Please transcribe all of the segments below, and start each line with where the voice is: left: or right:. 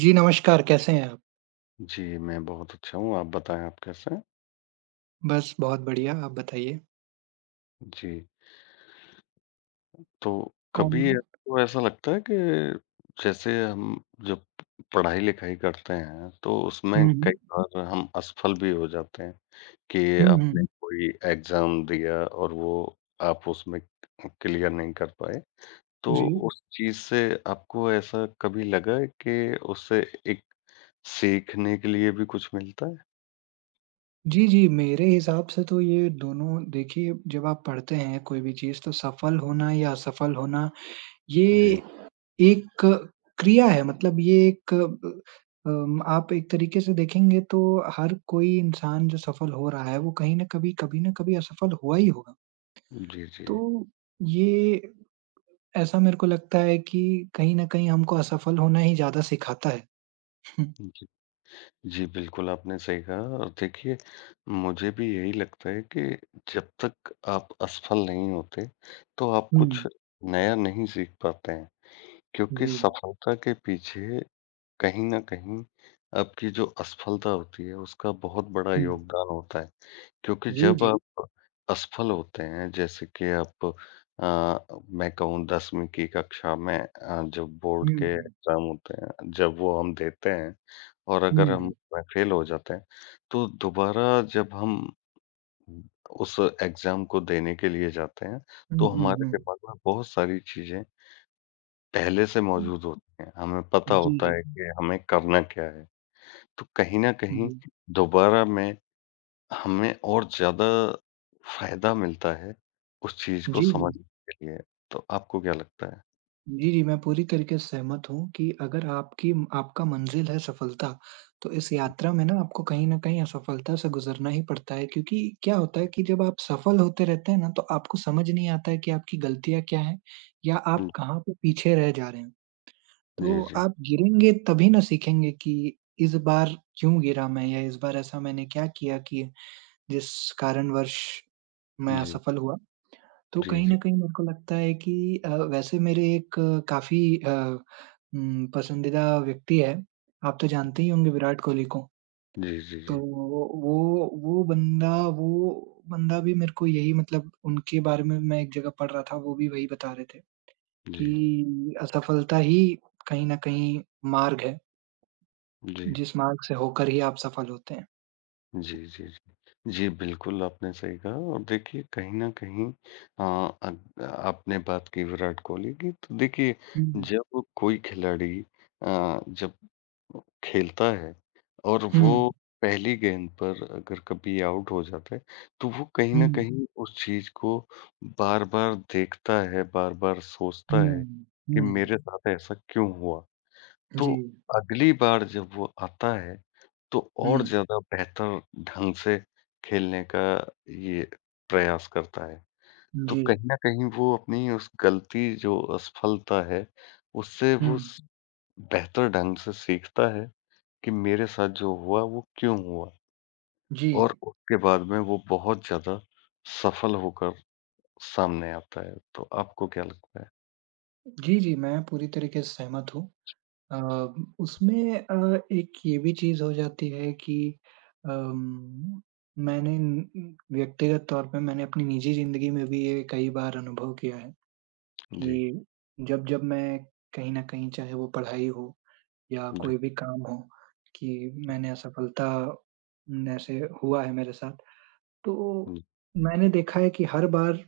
right: जी, नमस्कार, कैसे हैं आप?
left: जी, मैं बहुत अच्छा हूँ, आप बताएँ आप कैसे हैं?
right: बस बहुत बढ़िया, आप बताइए?
left: जी, तो
right: और
left: कभी
right: हुँ,
left: आपको ऐसा लगता है कि जैसे हम जब पढ़ाई-लिखाई करते हैं, तो उसमें कई
right: हुँ।
left: बार हम असफल भी हो जाते हैं कि
right: हुँ, हुँ।
left: आपने हुँ। कोई एग्ज़ाम दिया और वो आप उसमें क्लियर नहीं कर पाए। तो
right: जी।
left: उस चीज़ से आपको ऐसा कभी लगा है कि उससे एक सीखने के लिए भी कुछ मिलता है?
right: जी, जी, मेरे हिसाब से तो ये दोनों देखिए, जब आप पढ़ते हैं कोई भी चीज़ तो सफल होना या असफल होना ये
left: जी,
right: एक क्रिया है मतलब ये एक आप एक तरीके से देखेंगे तो हर कोई इंसान जो सफल हो रहा है, वो कहीं न कभी, कभी न कभी असफल हुआ ही होगा।
left: जी, जी।
right: तो ये ऐसा मेरे को लगता है कि कहीं न कहीं हमको असफल होना ही ज़्यादा सिखाता है।
left: जी। जी, बिल्कुल आपने सही कहा और देखिए मुझे भी यही लगता है कि जब तक आप असफल नहीं होते, तो आप कुछ
right: हुँ।
left: नया नहीं सीख पाते हैं।
right: हुँ,
left: क्योंकि
right: जी।
left: सफलता के पीछे कहीं न कहीं आपकी जो असफलता होती है उसका बहुत बड़ा
right: हुँ।
left: योगदान होता है। क्योंकि
right: जी,
left: जब
right: जी।
left: आप असफल होते हैं जैसे कि आप मैं कहूँ 10वीं की कक्षा में जब बोर्ड
right: हुँ,
left: के
right: हुँ।
left: एग्ज़ाम होते हैं, जब वो हम देते हैं और
right: हुँ,
left: अगर हम
right: हुँ।
left: उसमें फ़ेल हो जाते हैं, तो दोबारा जब हम उस एग्ज़ाम को देने के लिए जाते हैं,
right: हुँ,
left: तो
right: हुँ,
left: हमारे
right: हुँ।
left: दिमाग में बहुत सारी चीज़ें पहले से मौजूद होती हैं। हमें पता
right: जी,
left: होता
right: जी।
left: है कि हमें करना क्या है। तो कहीं न कहीं
right: जी।
left: दोबारा मैं हमें और ज़्यादा फ़ायदा मिलता है, उस चीज़ को
right: जी, जी।
left: समझने के लिए। तो आपको क्या लगता है?
right: जी, जी, मैं पूरी तरीके से सहमत हूँ कि अगर आपकी आपका मंज़िल है सफलता, तो इस
left: हुँ,
right: यात्रा में ना आपको कहीं न कहीं असफलता से गुज़रना ही पड़ता है क्योंकि क्या होता है कि जब आप सफल होते रहते हैं ना, तो आपको समझ नहीं आता है कि आपकी गलतियाँ क्या हैं या
left: हुँ।
right: आप कहाँ पे पीछे रह जा रहे हैं।
left: जी,
right: तो
left: जी।
right: आप गिरेंगे तभी ना सीखेंगे कि इस बार क्यों गिरा मैं या इस बार ऐसा मैंने क्या किया कि जिस कारणवश मैं
left: जी,
right: असफल हुआ। तो
left: जी,
right: कहीं
left: जी।
right: न कहीं मेरे को लगता है कि वैसे मेरे एक काफ़ी पसंदीदा व्यक्ति है, आप तो जानते ही होंगे विराट कोहली को।
left: जी, जी,
right: तो
left: जी।
right: वो बंदा वो बंदा भी मेरे को यही मतलब उनके बारे में मैं एक जगह पढ़ रहा था, वो भी वही बता रहे थे
left: जी,
right: कि असफलता ही कहीं न कहीं मार्ग है।
left: जी।
right: जिस मार्ग से होकर ही आप सफल होते हैं।
left: जी, जी, जी। जी, बिल्कुल आपने सही कहा और देखिए कहीं न कहीं अ, अग आपने बात की विराट कोहली की तो देखिए
right: हुँ,
left: जब कोई खिलाड़ी जब खेलता है और
right: हुँ,
left: वो पहली गेंद पर अगर कभी आउट हो जाता है, तो वो कहीं
right: हुँ,
left: न कहीं उस चीज़ को बार-बार देखता है, बार-बार सोचता है
right: हुँ,
left: कि
right: हुँ,
left: मेरे साथ ऐसा क्यों हुआ? तो
right: जी,
left: अगली बार जब वो आता है, तो और
right: हुँ,
left: ज़्यादा बेहतर ढंग से खेलने का ये प्रयास करता है। तो
right: जी,
left: कहीं न कहीं वो अपनी उस गलती जो असफलता है, उससे
right: हुँ,
left: वो स बेहतर ढंग से सीखता है कि मेरे साथ जो हुआ वो क्यों हुआ?
right: जी।
left: और उसके बाद में वो बहुत ज़्यादा सफल होकर सामने आता है। तो आपको क्या लगता है?
right: जी, जी, मैं पूरी तरीके से सहमत हूँ। अ, उसमें एक ये भी चीज़ हो जाती है कि अम, मैंने न न व्यक्तिगत तौर पे मैंने अपनी निजी ज़िंदगी में भी ये कई बार अनुभव किया है
left: जी,
right: कि जब-जब मैं कहीं न कहीं चाहे वो पढ़ाई हो या
left: जी,
right: कोई भी काम हो कि मैंने असफलता न से हुआ है मेरे साथ, तो
left: हुँ,
right: मैंने देखा है कि हर बार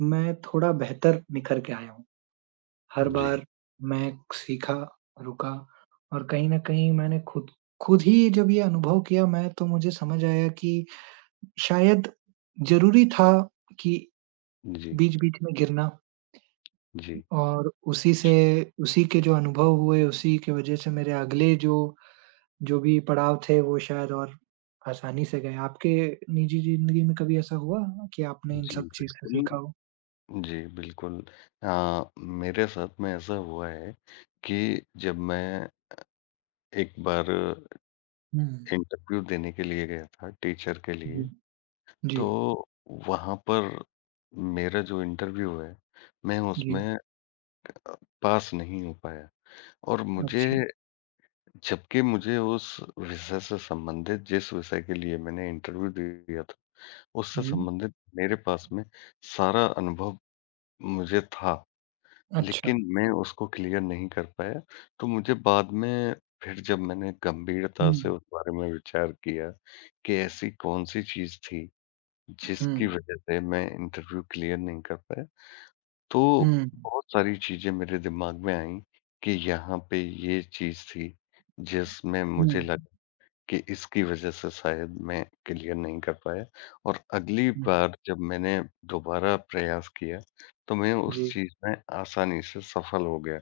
right: मैं थोड़ा बेहतर निखर के आया हूँ। हर
left: जी,
right: बार मैं सीखा, रुका और कहीं न कहीं मैंने खुद खुद ही जब ये अनुभव किया मैं तो मुझे समझ आया कि शायद ज़रूरी था कि
left: जी,
right: बीच-बीच में गिरना
left: जी,
right: और उसी से उसी के जो अनुभव हुए, उसी की वज़ह से मेरे अगले जो जो भी पड़ाव थे वो शायद और आसानी से गए। आपके निजी ज़िंदगी में कभी ऐसा हुआ कि आपने इन
left: जी,
right: सब चीज़ से
left: बिल्कुल।
right: सीखा हो?
left: जी, बिल्कुल। मेरे साथ में ऐसा हुआ है कि जब मैं एक बार
right: हुँ।
left: इंटरव्यू देने के लिए गया था टीचर के
right: जी,
left: लिए,
right: जी,
left: तो वहाँ पर मेरा जो इंटरव्यू है, मैं
right: जी।
left: उसमें अ, पास नहीं हो पाया और मुझे
right: अच्छा,
left: जबकि मुझे उस विषय से संबंधित जिस विषय के लिए मैंने इंटरव्यू दिया था, उससे
right: जी,
left: संबंधित मेरे पास में सारा अनुभव मुझे था।
right: अच्छा।
left: लेकिन मैं उसको क्लियर नहीं कर पाया, तो मुझे बाद में फिर जब मैंने गंभीरता से
right: हुँ,
left: उस बारे में विचार किया कि ऐसी कौन-सी चीज़ थी,
right: हुँ,
left: जिसकी वजह से मैं इंटरव्यू क्लियर नहीं कर पाया, तो
right: हुँ,
left: बहुत सारी चीज़ें मेरे दिमाग में आईं कि यहाँ पे ये चीज़ थी, जिसमें
right: हुँ,
left: मुझे लगा कि इसकी वजह से शायद मैं क्लियर नहीं कर पाया और अगली
right: हुँ।
left: बार जब मैंने दोबारा प्रयास किया, तो मैं उस
right: जी,
left: चीज़ में आसानी से सफल हो गया।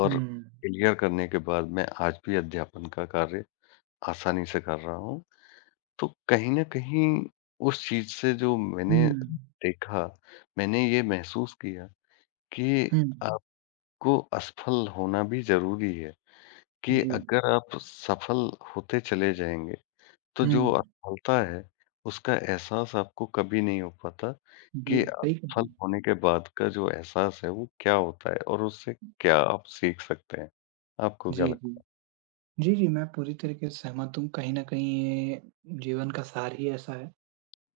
left: और
right: हुँ,
left: क्लियर करने के बाद मैं आज भी अध्यापन का कार्य आसानी से कर रहा हूँ। तो कहीं न कहीं उस चीज़ से जो
right: हुँ,
left: मैंने देखा, मैंने ये महसूस किया कि
right: हुँ।
left: आपको असफल होना भी ज़रूरी है, कि
right: जी,
left: अगर आप सफल होते चले जाएँगे, तो जो
right: हुँ,
left: असफलता है, उसका एहसास आपको कभी नहीं हो पाता कि
right: जी, सही कहा।
left: असफल होने के बाद का जो एहसास है, वो क्या होता है और उससे क्या आप सीख सकते हैं? आपको क्या
right: जी, जी।
left: लगता है?
right: जी, जी, मैं पूरी तरीके से सहमत हूँ। कहीं न कहीं ये जीवन का सार ही ऐसा है।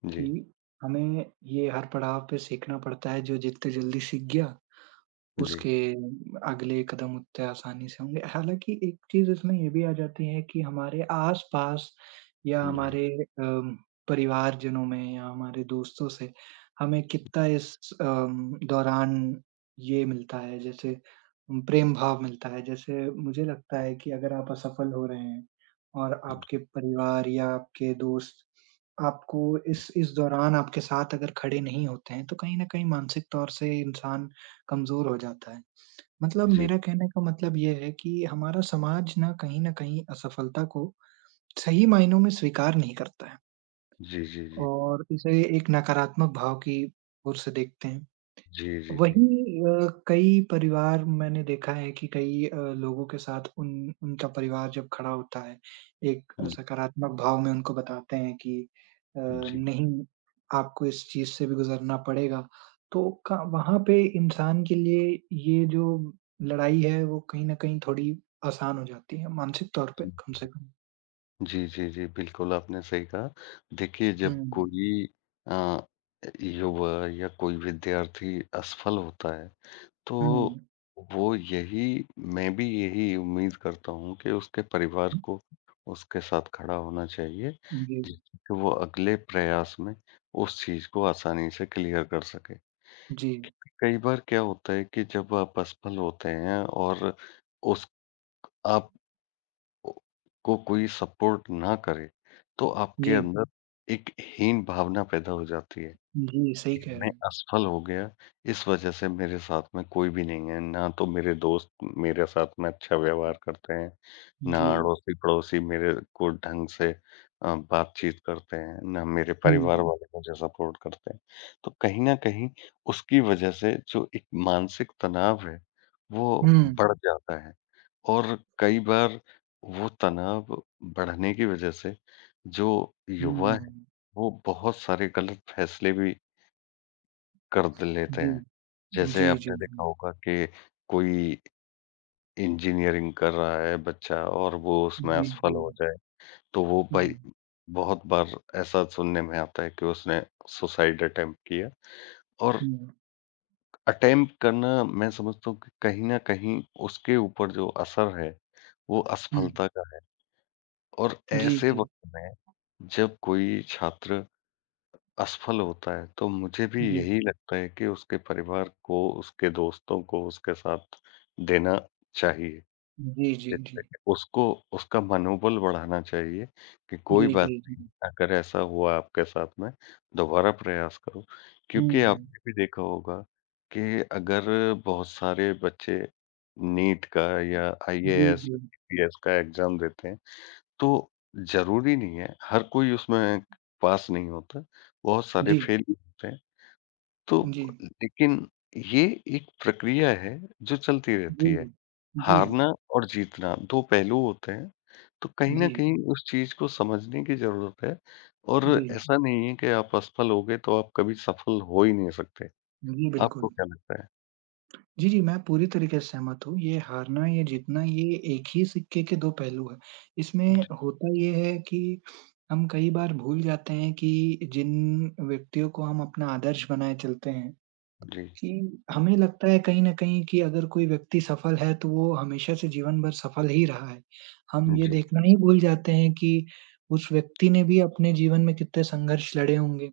left: जी,
right: कि हमें ये हर पड़ाव पे सीखना पड़ता है, जो जितने जल्दी सीख गया,
left: जी,
right: उसके अगले कदम उतने आसानी से होंगे। हालाँकि एक चीज़ इसमें ये भी आ जाती है कि हमारे आस-पास या
left: जी,
right: हमारे अम, परिवारजनों में या हमारे दोस्तों से हमें कितना इस दौरान ये मिलता है जैसे प्रेम भाव मिलता है। जैसे मुझे लगता है कि अगर आप असफल हो रहे हैं और आपके परिवार या आपके दोस्त आपको इस दौरान आपके साथ अगर खड़े नहीं होते हैं, तो कहीं न कहीं मानसिक तौर से इंसान कमज़ोर हो जाता है। मतलब
left: जी,
right: मेरा कहने का मतलब ये है कि हमारा समाज ना कहीं न कहीं असफलता को सही मायनों में स्वीकार नहीं करता है
left: जी, जी, जी,
right: और इसे एक नकारात्मक भाव की ओर से देखते हैं।
left: जी, जी, जी,
right: वही कई परिवार मैंने देखा है कि कई लोगों के साथ उन उनका परिवार जब खड़ा होता है, एक
left: हुँ,
right: सकारात्मक भाव में उनको बताते हैं कि
left: जी,
right: नहीं, आपको इस चीज़ से भी गुज़रना पड़ेगा। तो क वहाँ पे इंसान के लिए ये जो लड़ाई है, वो कहीं न कहीं थोड़ी आसान हो जाती है, मानसिक तौर पे
left: जी,
right: कम से कम।
left: जी, जी, जी, बिल्कुल आपने सही कहा। देखिए
right: हुँ,
left: जब कोई अ, युवा या कोई विद्यार्थी असफल होता है, तो
right: हुँ।
left: वो यही मैं भी यही उम्मीद करता हूँ कि उसके परिवार को उसके साथ खड़ा होना चाहिए,
right: जी,
left: जिससे कि वो अगले प्रयास में उस चीज़ को आसानी से क्लियर कर सके।
right: जी,
left: कई बार क्या होता है कि जब आप असफल होते हैं और उस आप को कोई सपोर्ट ना करे, तो आपके हुँ।
right: जी,
left: अंदर एक हीन भावना पैदा हो जाती है।
right: जी, सही कह रहे
left: मैं
right: हैं।
left: असफल हो गया, इस वजह से मेरे साथ में कोई भी नहीं है, ना तो मेरे दोस्त मेरे साथ में अच्छा व्यवहार करते हैं, ना
right: जी।
left: अड़ोसी-पड़ोसी मेरे को ढंग से बातचीत करते हैं, ना मेरे परिवार
right: हुँ,
left: वाले मुझे सपोर्ट करते हैं। तो कहीं न कहीं उसकी वजह से जो एक मानसिक तनाव है,
right: हुँ।
left: वो बढ़ जाता है और कई बार वो तनाव बढ़ने की वजह से जो युवा है,
right: हुँ,
left: वो बहुत सारे गलत फैसले भी कर द लेते
right: जी।
left: हैं। जैसे
right: जी, जी,
left: आपने देखा
right: जी।
left: होगा कि कोई इंजीनियरिंग कर रहा है बच्चा और वो उसमें
right: जी,
left: असफल
right: जी।
left: हो जाए, तो वो
right: जी।
left: भाई बहुत बार ऐसा सुनने में आता है कि उसने सुसाइड अटेम्प्ट किया और
right: हुँ,
left: अटेम्प्ट करना मैं समझता हूँ कि कहीं न कहीं उसके ऊपर जो असर है, वो
right: हुँ।
left: असफलता का है और
right: जी,
left: ऐसे
right: जी।
left: वक़्त में जब कोई छात्र असफल होता है, तो मुझे भी
right: जी।
left: यही लगता है कि उसके परिवार को, उसके दोस्तों को उसके साथ देना चाहिए।
right: जी, जी,
left: जिससे
right: जी।
left: कि उसको उसका मनोबल बढ़ाना चाहिए कि कोई
right: जी,
left: बात
right: जी, जी।
left: नहीं, अगर ऐसा हुआ आपके साथ में, दोबारा प्रयास करो।
right: हुँ,
left: क्योंकि
right: हुँ।
left: आपने भी देखा होगा कि अगर बहुत सारे बच्चे नीट का या
right: जी,
left: आईएएस,
right: जी।
left: आईपीएस का एग्ज़ाम देते हैं तो ज़रूरी नहीं है, हर कोई उसमें पास नहीं होता, बहुत सारे
right: जी,
left: फेल भी होते हैं। तो
right: जी।
left: लेकिन ये एक प्रक्रिया है जो चलती
right: जी।
left: रहती है।
right: जी,
left: हारना और जीतना 2 पहलू होते हैं, तो
right: जी,
left: कहीं न
right: जी।
left: कहीं उस चीज़ को समझने की ज़रूरत है और ऐसा नहीं है कि आप असफल हो गए तो आप कभी सफल हो ही नहीं सकते।
right: जी,
left: आपको
right: बिल्कुल।
left: क्या लगता है?
right: जी, जी, मैं पूरी तरीके से सहमत हूँ। ये हारना या जीतना ये एक ही सिक्के के 2 पहलू हैं। इसमें
left: जी,
right: होता ये है कि हम कई बार भूल जाते हैं कि जिन व्यक्तियों को हम अपना आदर्श बनाए चलते हैं
left: जी,
right: कि हमें लगता है कहीं न कहीं कि अगर कोई व्यक्ति सफल है तो वो हमेशा से जीवन भर सफल ही रहा है। हम ये
left: जी,
right: देखना ही भूल जाते हैं कि उस व्यक्ति ने भी अपने जीवन में कितने संघर्ष लड़े होंगे,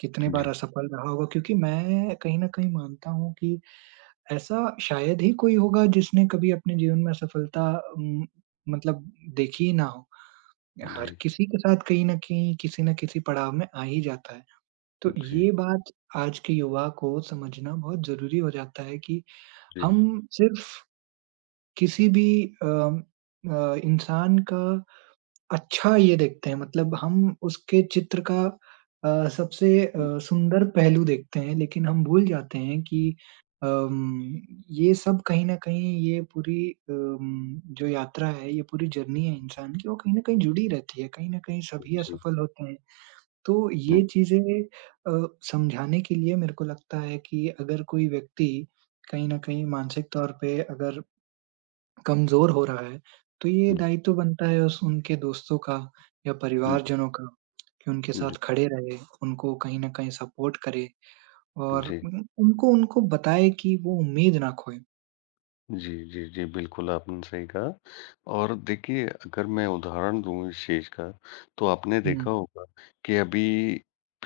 right: कितने बार
left: जी,
right: असफल रहा होगा क्योंकि मैं कहीं न कहीं मानता हूँ कि ऐसा शायद ही कोई होगा जिसने कभी अपने जीवन में असफलता उम, मतलब देखी ही ना हो।
left: जी,
right: हर
left: जी,
right: किसी के साथ कहीं न कहीं, किसी न किसी पड़ाव में आ ही जाता है। तो
left: जी,
right: ये बात आज के युवा को समझना बहुत ज़रूरी हो जाता है कि
left: जी,
right: हम सिर्फ़ किसी भी अम इंसान का अच्छा ये देखते हैं मतलब हम उसके चित्र का सबसे
left: जी,
right: सुंदर पहलू देखते हैं, लेकिन हम भूल जाते हैं कि अम, ये सब कहीं न कहीं ये पूरी जो यात्रा है, ये पूरी जर्नी है इंसान की, वो कहीं न कहीं जुड़ी रहती है, कहीं न कहीं सभी
left: जी,
right: असफल होते हैं। तो ये चीज़ें समझाने के लिए मेरे को लगता है कि अगर कोई व्यक्ति कहीं न कहीं मानसिक तौर पे अगर कमज़ोर हो रहा है, तो ये दायित्व बनता है उस उनके दोस्तों का या
left: जी,
right: परिवारजनों का कि उनके
left: जी,
right: साथ खड़े रहे, उनको कहीं न कहीं सपोर्ट करे और
left: जी।
right: उन उनको उनको बताए कि वो उम्मीद ना खोए।
left: जी, जी, जी, बिल्कुल आपने सही कहा और देखिए अगर मैं उदाहरण दूँ इस चीज़ का, तो आपने
right: हुँ,
left: देखा होगा कि अभी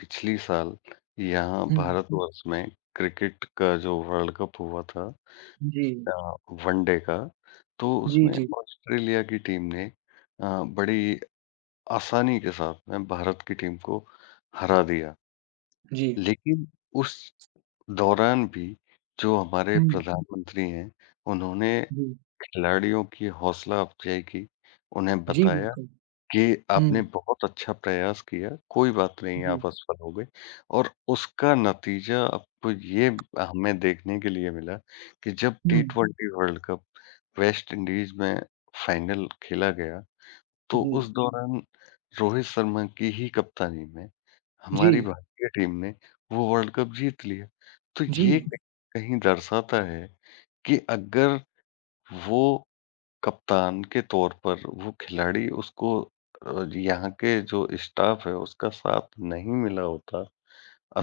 left: पिछली साल यहाँ हुँ।
right: हुँ।
left: भारतवर्ष में क्रिकेट का जो वर्ल्ड कप हुआ था
right: जी,
left: अ, वनडे का, तो
right: जी,
left: उसमें
right: जी,
left: ऑस्ट्रेलिया की टीम ने बड़ी आसानी के साथ में भारत की टीम को हरा दिया।
right: जी।
left: लेकिन उस दौरान भी जो हमारे
right: हुँ,
left: हुँ। प्रधानमंत्री हैं, उन्होंने
right: जी,
left: खिलाड़ियों की हौसला अफ़ज़ाई की, उन्हें
right: जी,
left: बताया
right: बिल्कुल।
left: कि
right: हुँ,
left: आपने बहुत अच्छा प्रयास किया, कोई बात नहीं
right: जी,
left: आप असफल हो गए और उसका नतीजा आपको ये हमें देखने के लिए मिला कि जब टी हुँ।
right: हुँ,
left: twenty world cup West Indies में फाइनल खेला गया, तो
right: जी,
left: उस दौरान रोहित शर्मा की ही कप्तानी में
right: जी,
left: हमारी भारतीय टीम ने वो वर्ल्ड कप जीत लिया। तो
right: जी,
left: ये कहीं न कहीं दर्शाता है कि अगर वो कप्तान के तौर पर वो खिलाड़ी उसको यहाँ के जो स्टाफ है उसका साथ नहीं मिला होता,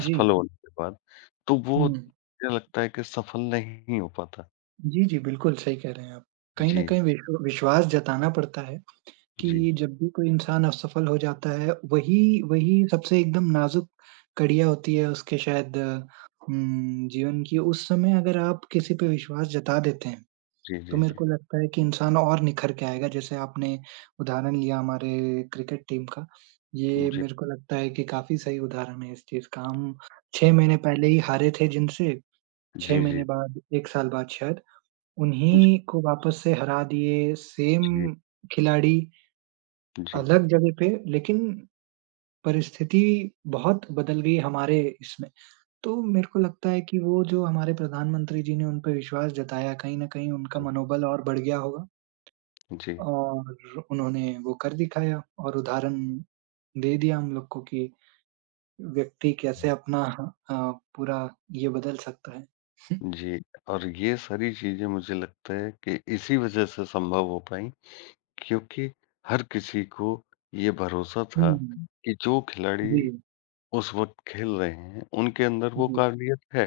right: जी।
left: हुँ। होने के बाद, तो वो
right: हुँ।
left: मुझे लगता है कि सफल नहीं हो पाता।
right: जी, जी, बिल्कुल सही कह रहे हैं आप। कहीं न
left: जी,
right: कहीं विश्वास जताना पड़ता है कि
left: जी,
right: जब भी कोई इंसान असफल हो जाता है, वही वही सबसे एकदम नाज़ुक कड़िया होती है उसके शायद जीवन की। उस समय अगर आप किसी पे विश्वास जता देते हैं,
left: जी,
right: तो
left: जी,
right: मेरे
left: जी।
right: को लगता है कि इंसान और निखर के आएगा। जैसे आपने उदाहरण लिया हमारे क्रिकेट टीम का,
left: जी,
right: ये
left: जी,
right: मेरे को लगता है कि काफ़ी सही उदाहरण है इस चीज़ का। हम 6
left: जी,
right: महीने पहले ही हारे थे जिनसे, 6 महीने बाद, 1 साल बाद शायद
left: जी,
right: उन्हीं को वापस से हरा दिए, सेम
left: जी,
right: खिलाड़ी
left: जी,
right: अलग जगह पे लेकिन परिस्थिति बहुत बदल गई हमारे इसमें। तो मेरे को लगता है कि वो जो हमारे प्रधानमंत्री जी ने उन पे विश्वास जताया, कहीं न कहीं उनका मनोबल और बढ़ गया होगा और उन्होंने वो कर दिखाया और उदाहरण दे दिया हम लोग को कि व्यक्ति कैसे
left: जी,
right: अपना अ, पूरा ये बदल सकता है।
left: जी और ये सारी चीज़ें मुझे लगता है कि इसी वज़ह से संभव हो पाई क्योंकि हर किसी को ये भरोसा था
right: हुँ,
left: कि जो खिलाड़ी
right: जी,
left: उस वक़्त खेल रहे हैं, उनके अंदर वो
right: जी।
left: काबिलियत है,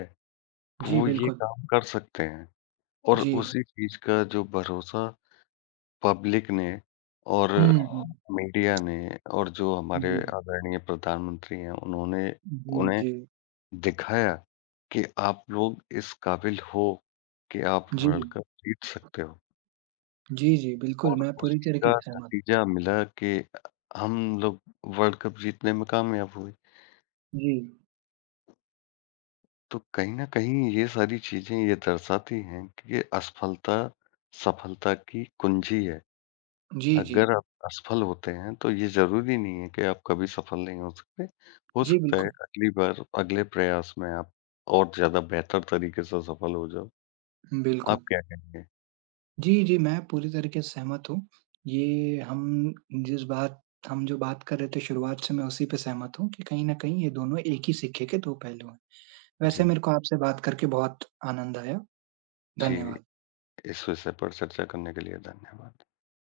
left: कि
right: जी,
left: वो ये
right: बिल्कुल।
left: काम कर सकते हैं और
right: जी।
left: उसी चीज़ का जो भरोसा पब्लिक ने और
right: हुँ, हुँ।
left: मीडिया ने और जो हमारे
right: जी।
left: आदरणीय प्रधानमंत्री हैं, उन्होंने
right: जी,
left: उन्हें
right: जी।
left: दिखाया कि आप लोग इस काबिल हो कि आप
right: जी।
left: वर्ल्ड कप जीत सकते हो
right: जी, जी, बिल्कुल,
left: और
right: मैं पूरी
left: उसी
right: तरीके
left: का
right: से सहमत
left: नतीजा मिला कि हम लोग वर्ल्ड कप जीतने में कामयाब हुए।
right: जी।
left: तो कहीं न कहीं ये सारी चीज़ें ये दर्शाती हैं कि ये असफलता, सफलता की कुंजी है।
right: जी, जी।
left: अगर आप असफल होते हैं तो ये ज़रूरी नहीं है कि आप कभी सफल नहीं हो सकते। हो
right: जी,
left: सकता है
right: बिल्कुल,
left: अगली बार अगले प्रयास में आप और ज़्यादा बेहतर तरीके से सफल हो जाओ। आप
right: बिल्कुल।
left: क्या कहेंगे?
right: जी, जी, मैं पूरी तरीके से सहमत हूँ। ये हम जिस बात हम जो बात कर रहे थे शुरुआत से मैं उसी पे सहमत हूँ कि कहीं न कहीं ये दोनों एक ही सिक्के के 2 पहलू हैं। वैसे
left: जी,
right: मेरे को आपसे बात करके बहुत आनंद आया।
left: जी,
right: धन्यवाद।
left: इस विषय पर चर्चा करने के लिए धन्यवाद।